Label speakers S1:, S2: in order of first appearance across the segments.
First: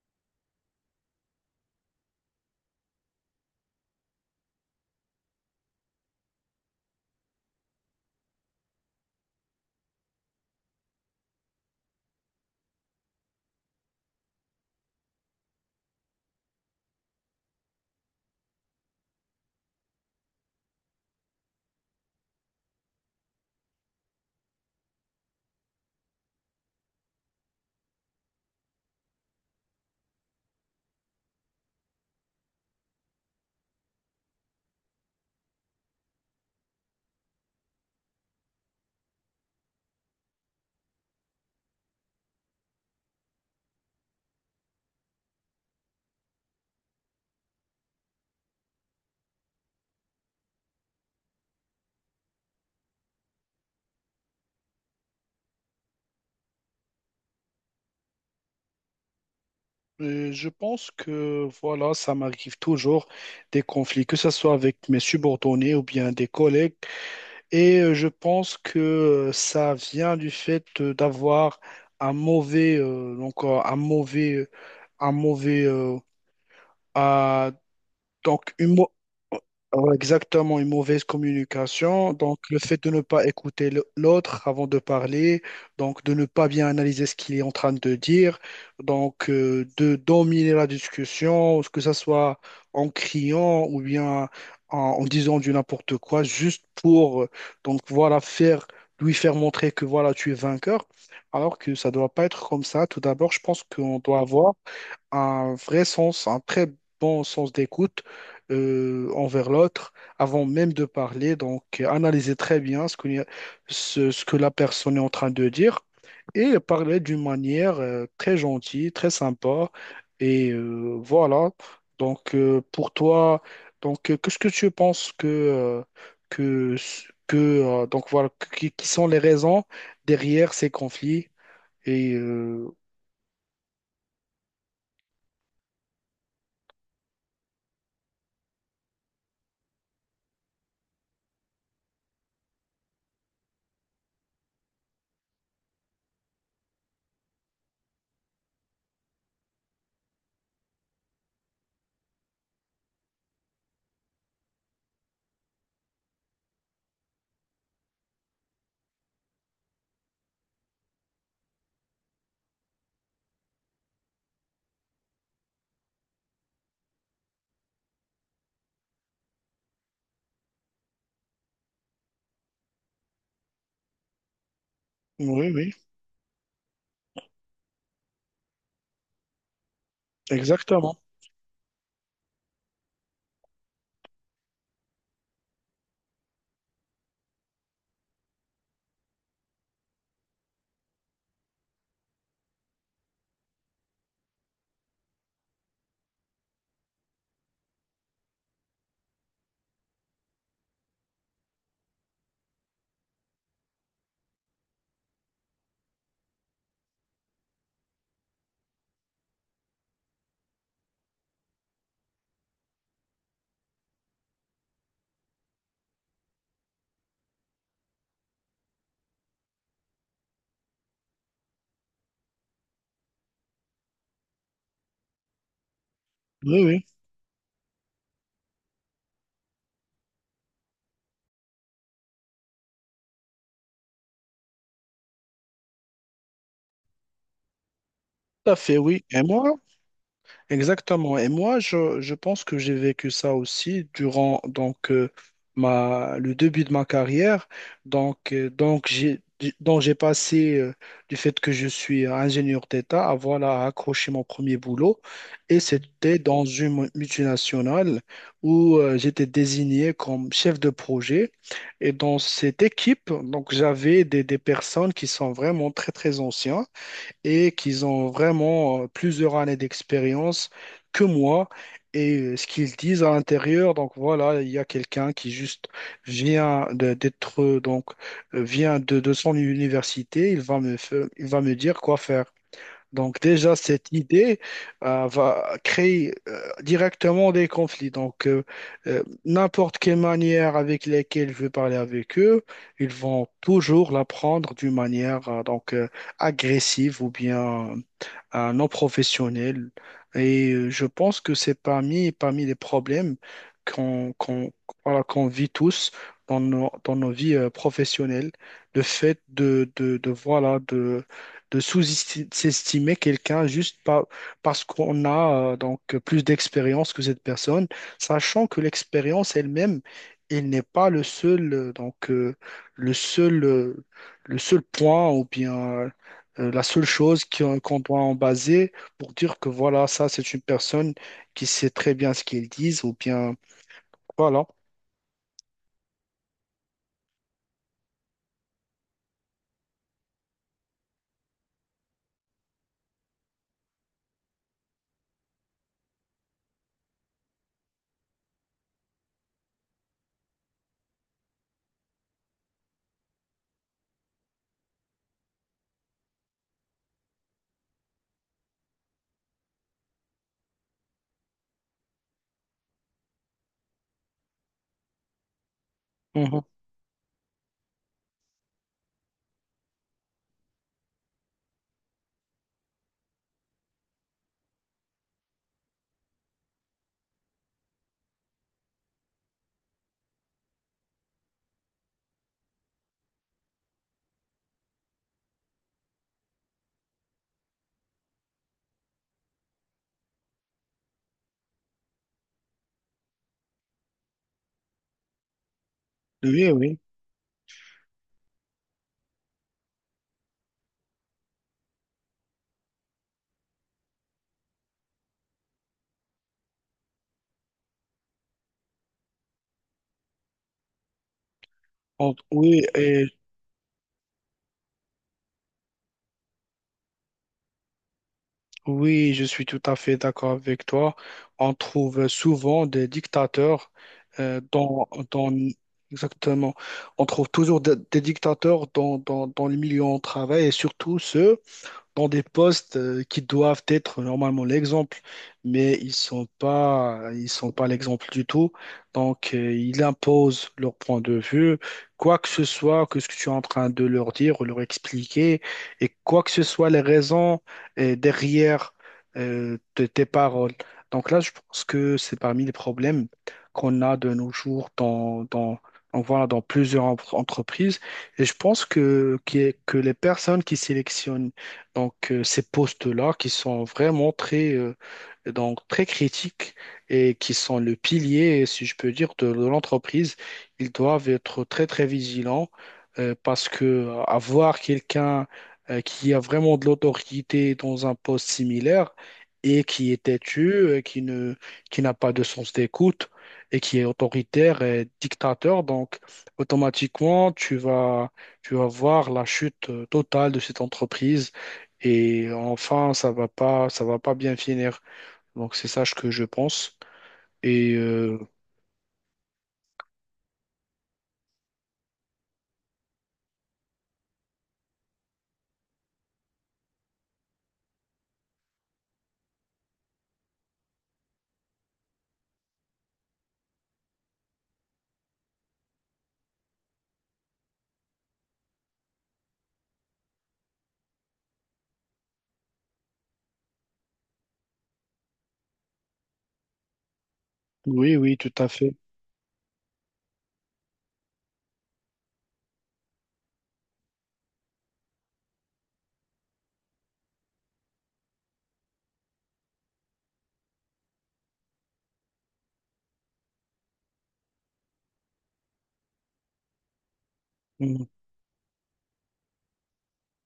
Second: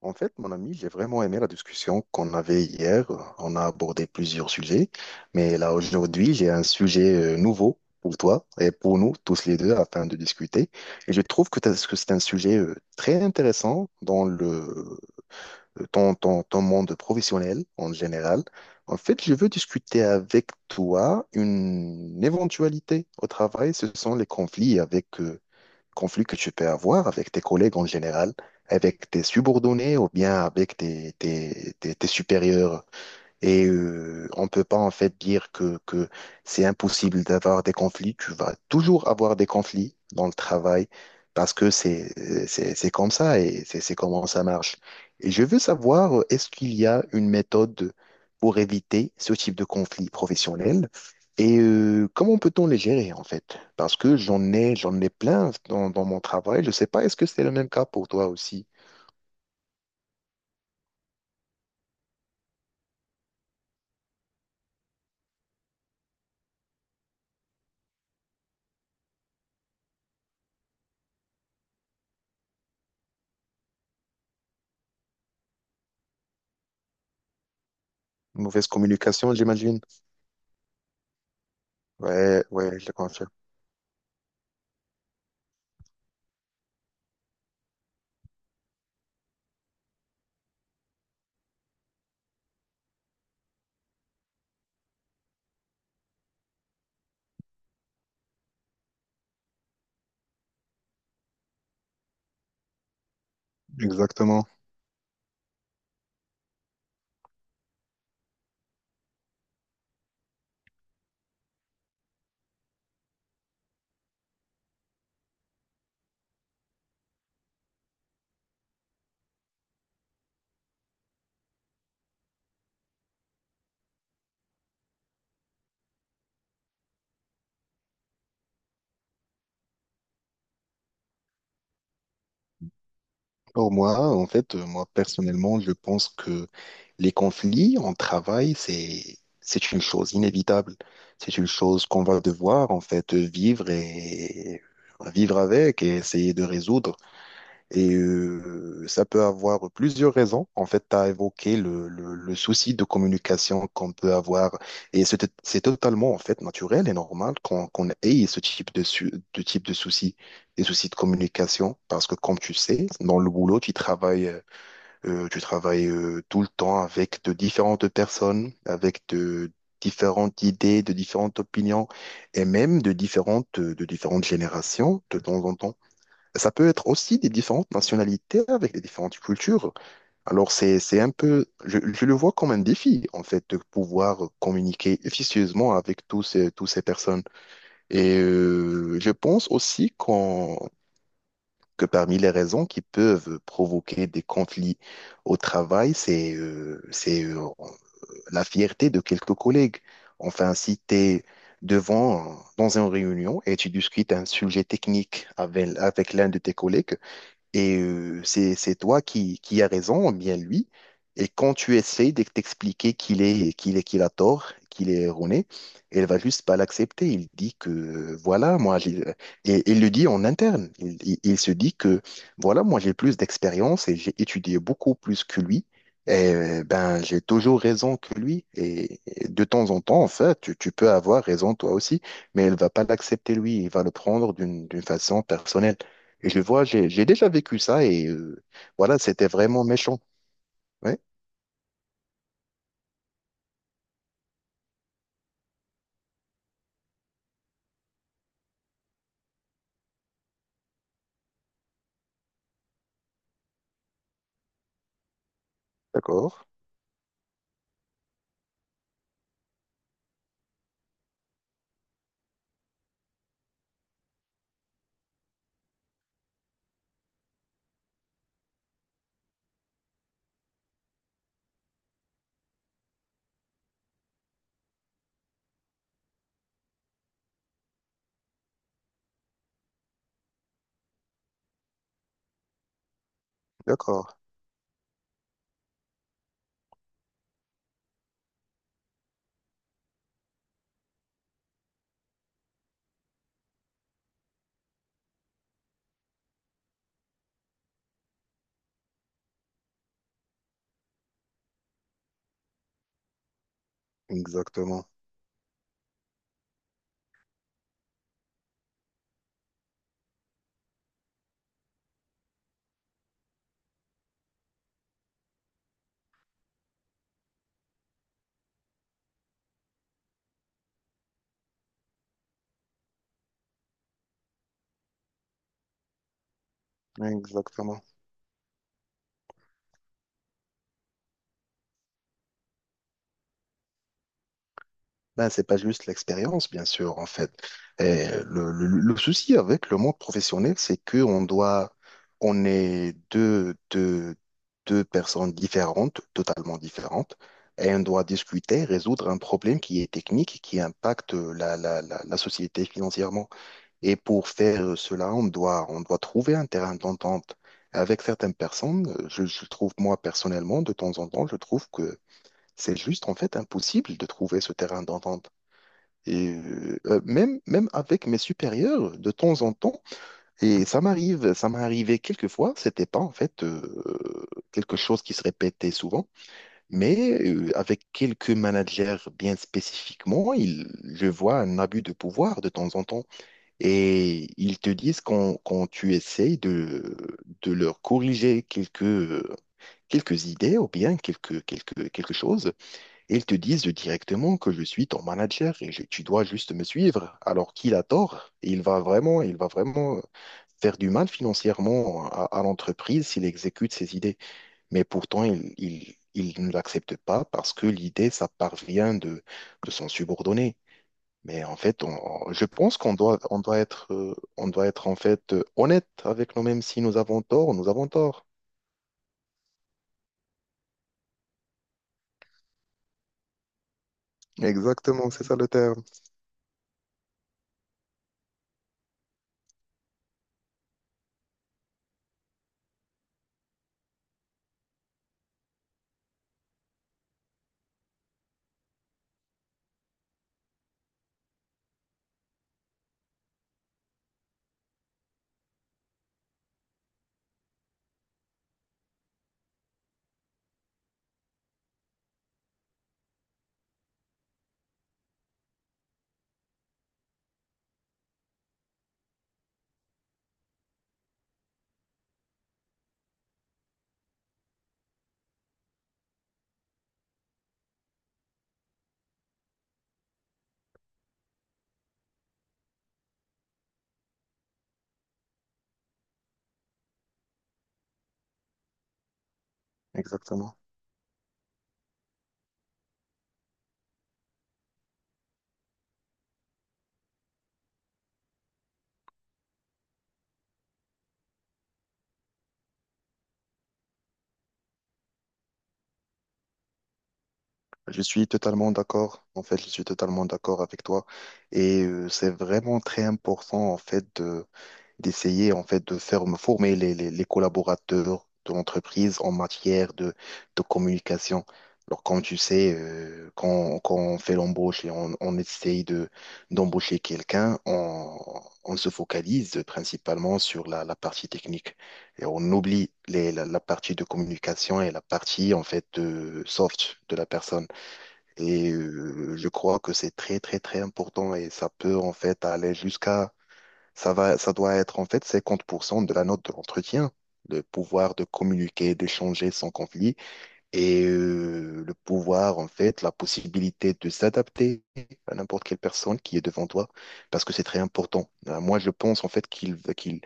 S1: En fait, mon ami, j'ai vraiment aimé la discussion qu'on avait hier. On a abordé plusieurs sujets, mais là aujourd'hui, j'ai un sujet nouveau pour toi et pour nous tous les deux afin de discuter. Et je trouve que, que c'est un sujet très intéressant dans ton monde professionnel en général. En fait, je veux discuter avec toi une éventualité au travail. Ce sont les conflits conflits que tu peux avoir avec tes collègues en général, avec tes subordonnés ou bien avec tes supérieurs et on peut pas en fait dire que c'est impossible d'avoir des conflits. Tu vas toujours avoir des conflits dans le travail parce que c'est comme ça et c'est comment ça marche. Et je veux savoir, est-ce qu'il y a une méthode pour éviter ce type de conflit professionnel et comment peut-on les gérer en fait? Parce que j'en ai plein dans mon travail. Je sais pas, est-ce que c'est le même cas pour toi aussi?
S2: Je pense que voilà, ça m'arrive toujours des conflits, que ce soit avec mes subordonnés ou bien des collègues. Et je pense que ça vient du fait d'avoir un mauvais, donc un mauvais, ah, donc
S1: Mauvaise communication, j'imagine.
S2: ouais, exactement, une mauvaise communication. Donc,
S1: Ouais,
S2: le
S1: ouais,
S2: fait
S1: je
S2: de
S1: le
S2: ne pas
S1: confirme.
S2: écouter l'autre avant de parler, donc de ne pas bien analyser ce qu'il est en train de dire, donc de dominer la discussion, que ce soit en criant ou bien en disant du n'importe quoi, juste pour donc voilà faire lui faire montrer que voilà tu es vainqueur, alors que ça doit pas être comme ça. Tout d'abord, je pense qu'on doit
S1: Exactement.
S2: avoir un vrai sens, un très bon sens d'écoute envers l'autre avant même de parler. Donc, analyser très bien ce qu'on y a- ce que la personne est en train de dire et parler d'une manière très gentille, très sympa. Et voilà. Donc, pour toi, donc, qu'est-ce que tu penses que, que, que donc voilà, qui sont les raisons derrière ces conflits? Et
S1: Pour moi, en fait, moi personnellement, je pense que les conflits en travail, c'est une chose inévitable. C'est une chose qu'on va devoir en fait vivre et vivre avec et essayer de résoudre. Et ça peut avoir plusieurs raisons. En fait, tu as évoqué le souci de communication qu'on peut avoir. Et c'est totalement, en fait, naturel et normal qu'on ait ce type de souci, des soucis de communication. Parce que, comme tu sais, dans le boulot, tu travailles tout le temps avec de différentes personnes, avec de différentes idées, de différentes opinions et même de différentes générations de temps
S2: oui,
S1: en
S2: oui,
S1: temps ça peut être aussi des différentes nationalités avec des différentes cultures. Alors,
S2: exactement.
S1: c'est un peu, je le vois comme un défi, en fait, de pouvoir communiquer efficacement avec tous ces personnes. Et je pense aussi que parmi les raisons qui peuvent provoquer des conflits au travail, c'est la fierté de quelques collègues. Enfin, si tu es devant, dans une réunion et tu discutes un sujet technique avec l'un de tes collègues, et c'est toi qui as raison, ou bien lui. Et quand tu essaies de t'expliquer qu'il a tort, qu'il est erroné, elle va juste pas l'accepter. Il dit que, voilà, moi, j'ai... Et il le dit en interne. Il se dit que, voilà, moi, j'ai plus d'expérience et j'ai étudié beaucoup plus que lui. Et
S2: Oui, oui.
S1: ben, j'ai toujours raison que lui. Et de temps en temps, en fait, tu peux avoir raison toi aussi, mais elle va pas l'accepter lui. Il va le prendre d'une façon personnelle. Et je vois, j'ai déjà vécu ça et
S2: Tout à fait,
S1: voilà,
S2: oui. Et
S1: c'était
S2: moi,
S1: vraiment méchant. Ouais.
S2: exactement. Et moi, je pense que j'ai vécu ça aussi durant donc ma le début de ma carrière. Donc euh, donc j'ai donc j'ai passé du fait que je suis ingénieur d'État à voilà à accrocher mon premier boulot et c'était
S1: D'accord,
S2: dans une multinationale où j'étais désigné comme chef de projet. Et dans cette équipe, donc j'avais des personnes qui sont vraiment très anciens et qu'ils ont vraiment plusieurs années d'expérience que moi. Et ce qu'ils disent à l'intérieur, donc voilà, il y a quelqu'un qui juste d'être, vient de son université, il va me, il va me dire quoi faire. Donc déjà, cette
S1: d'accord,
S2: idée va créer directement des conflits. Donc n'importe quelle manière avec laquelle je vais parler avec eux, ils vont toujours la prendre d'une manière agressive ou bien non professionnelle. Et je pense que c'est parmi les problèmes qu'on
S1: exactement,
S2: voilà, qu'on vit tous dans nos vies professionnelles, le fait de, voilà, de sous-estimer quelqu'un parce qu'on a donc plus d'expérience que cette personne, sachant que l'expérience elle-même, elle n'est pas le seul le seul euh, le seul point ou bien la seule chose qu'on
S1: exactement.
S2: doit en baser pour dire que voilà, ça c'est une personne qui sait très bien ce qu'elle dit ou bien voilà.
S1: Ben, c'est pas juste l'expérience, bien sûr, en fait. Et le souci avec le monde professionnel, c'est que on doit, on est deux personnes différentes, totalement différentes, et on doit discuter, résoudre un problème qui est technique, qui impacte la société financièrement. Et pour faire cela, on doit trouver un terrain d'entente. Avec certaines personnes, je trouve, moi, personnellement, de temps en temps, je trouve que c'est juste, en fait, impossible de trouver ce terrain d'entente. Et
S2: Mhm.
S1: même, même avec mes supérieurs, de temps en temps, et ça m'arrive, ça m'est arrivé quelques fois, c'était pas en fait quelque chose qui se répétait souvent, mais avec quelques managers bien spécifiquement, je vois un abus de pouvoir de temps en temps. Et ils te disent quand tu essayes de leur corriger quelques idées ou bien quelque chose, et ils te disent directement que je suis ton manager et tu dois
S2: Oui,
S1: juste me
S2: oui.
S1: suivre. Alors qu'il a tort, il va vraiment faire du mal financièrement à l'entreprise s'il exécute ses idées. Mais pourtant, il ne l'accepte pas parce que l'idée, ça parvient de son subordonné. Mais en fait, je
S2: Oui,
S1: pense qu'on
S2: et
S1: doit, on doit être en fait honnête avec nous-mêmes. Si nous avons tort, nous avons tort.
S2: oui, je suis tout à fait d'accord avec toi. On trouve souvent des dictateurs euh, dans,
S1: Exactement, c'est
S2: dans-
S1: ça le terme.
S2: exactement. On trouve toujours des dictateurs dans le milieu où on travaille et surtout ceux dans des postes qui doivent être normalement l'exemple, mais ils sont pas l'exemple du tout. Donc, ils imposent leur point de vue, quoi que ce soit que ce que tu es en train de leur dire ou leur expliquer, et quoi que ce soit les raisons derrière de tes paroles. Donc là, je pense que c'est parmi les problèmes qu'on a de nos jours on voit dans plusieurs entreprises. Et je pense que les personnes qui sélectionnent donc, ces postes-là qui sont vraiment très critiques et qui sont le pilier, si je peux dire, de l'entreprise, ils doivent être très vigilants parce que avoir quelqu'un qui a vraiment de l'autorité dans un poste similaire et qui est têtu,
S1: Exactement.
S2: qui n'a pas de sens d'écoute et qui est autoritaire et dictateur, donc automatiquement, tu vas voir la chute totale de cette entreprise et enfin, ça va pas bien finir. Donc c'est ça ce que je pense. Et
S1: Je suis totalement d'accord. En fait, je suis totalement d'accord avec toi. Et c'est vraiment très important, en fait, d'essayer, en fait, de faire me former les collaborateurs de l'entreprise en matière de communication. Alors, comme tu sais, quand on fait l'embauche et on essaye d'embaucher quelqu'un, on se focalise principalement sur la partie technique. Et on oublie la partie de communication et la partie, en fait, de soft de la personne.
S2: oui, oui, tout à
S1: Et
S2: fait.
S1: je crois que c'est très, très, très important et ça peut en fait aller jusqu'à, ça va, ça doit être en fait 50% de la note de l'entretien, le pouvoir de communiquer, d'échanger sans conflit. Et le pouvoir, en fait, la possibilité de s'adapter à n'importe quelle personne qui est devant toi, parce que c'est très
S2: Mm.
S1: important. Moi, je pense, en fait,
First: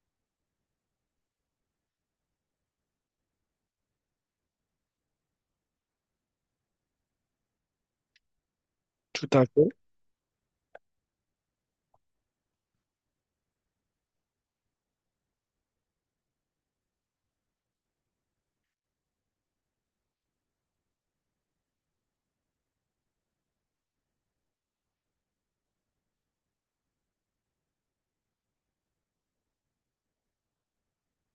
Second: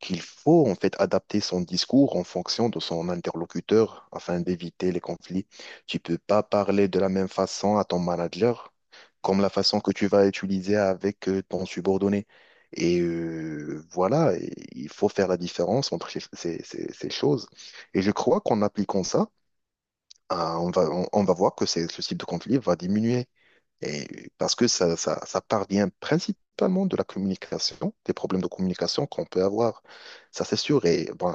S1: qu'il faut, en fait, adapter son discours en fonction de son interlocuteur afin d'éviter les conflits. Tu peux pas parler de la même façon à ton manager
S2: Tout
S1: comme
S2: à
S1: la
S2: fait,
S1: façon que tu vas utiliser avec ton subordonné. Et voilà, et il faut faire la différence entre ces choses. Et je crois qu'en appliquant ça, ah, on va voir que c'est, ce type de conflit va diminuer. Et parce que ça parvient principalement de la communication, des problèmes de communication qu'on peut avoir. Ça, c'est sûr. Et bon,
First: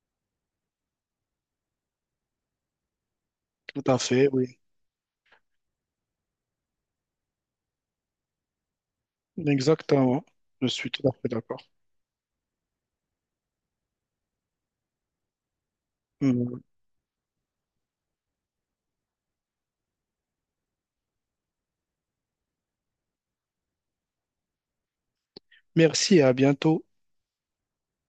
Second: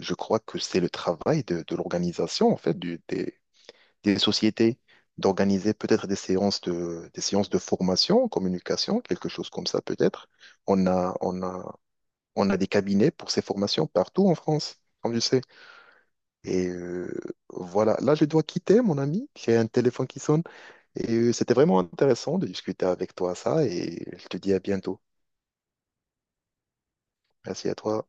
S1: je crois que c'est le travail de l'organisation, en fait,
S2: tout à
S1: des
S2: fait, oui.
S1: sociétés, d'organiser peut-être des séances des séances de formation en communication, quelque chose comme ça,
S2: Exactement.
S1: peut-être.
S2: Je
S1: On
S2: suis tout à
S1: a,
S2: fait
S1: on
S2: d'accord.
S1: a, on a des cabinets pour ces formations partout en France, comme tu sais.
S2: Mm.
S1: Et voilà, là je dois quitter mon ami, j'ai un téléphone qui sonne et c'était vraiment intéressant de discuter avec toi ça et je te dis à bientôt.
S2: Merci, à bientôt.
S1: Merci à toi.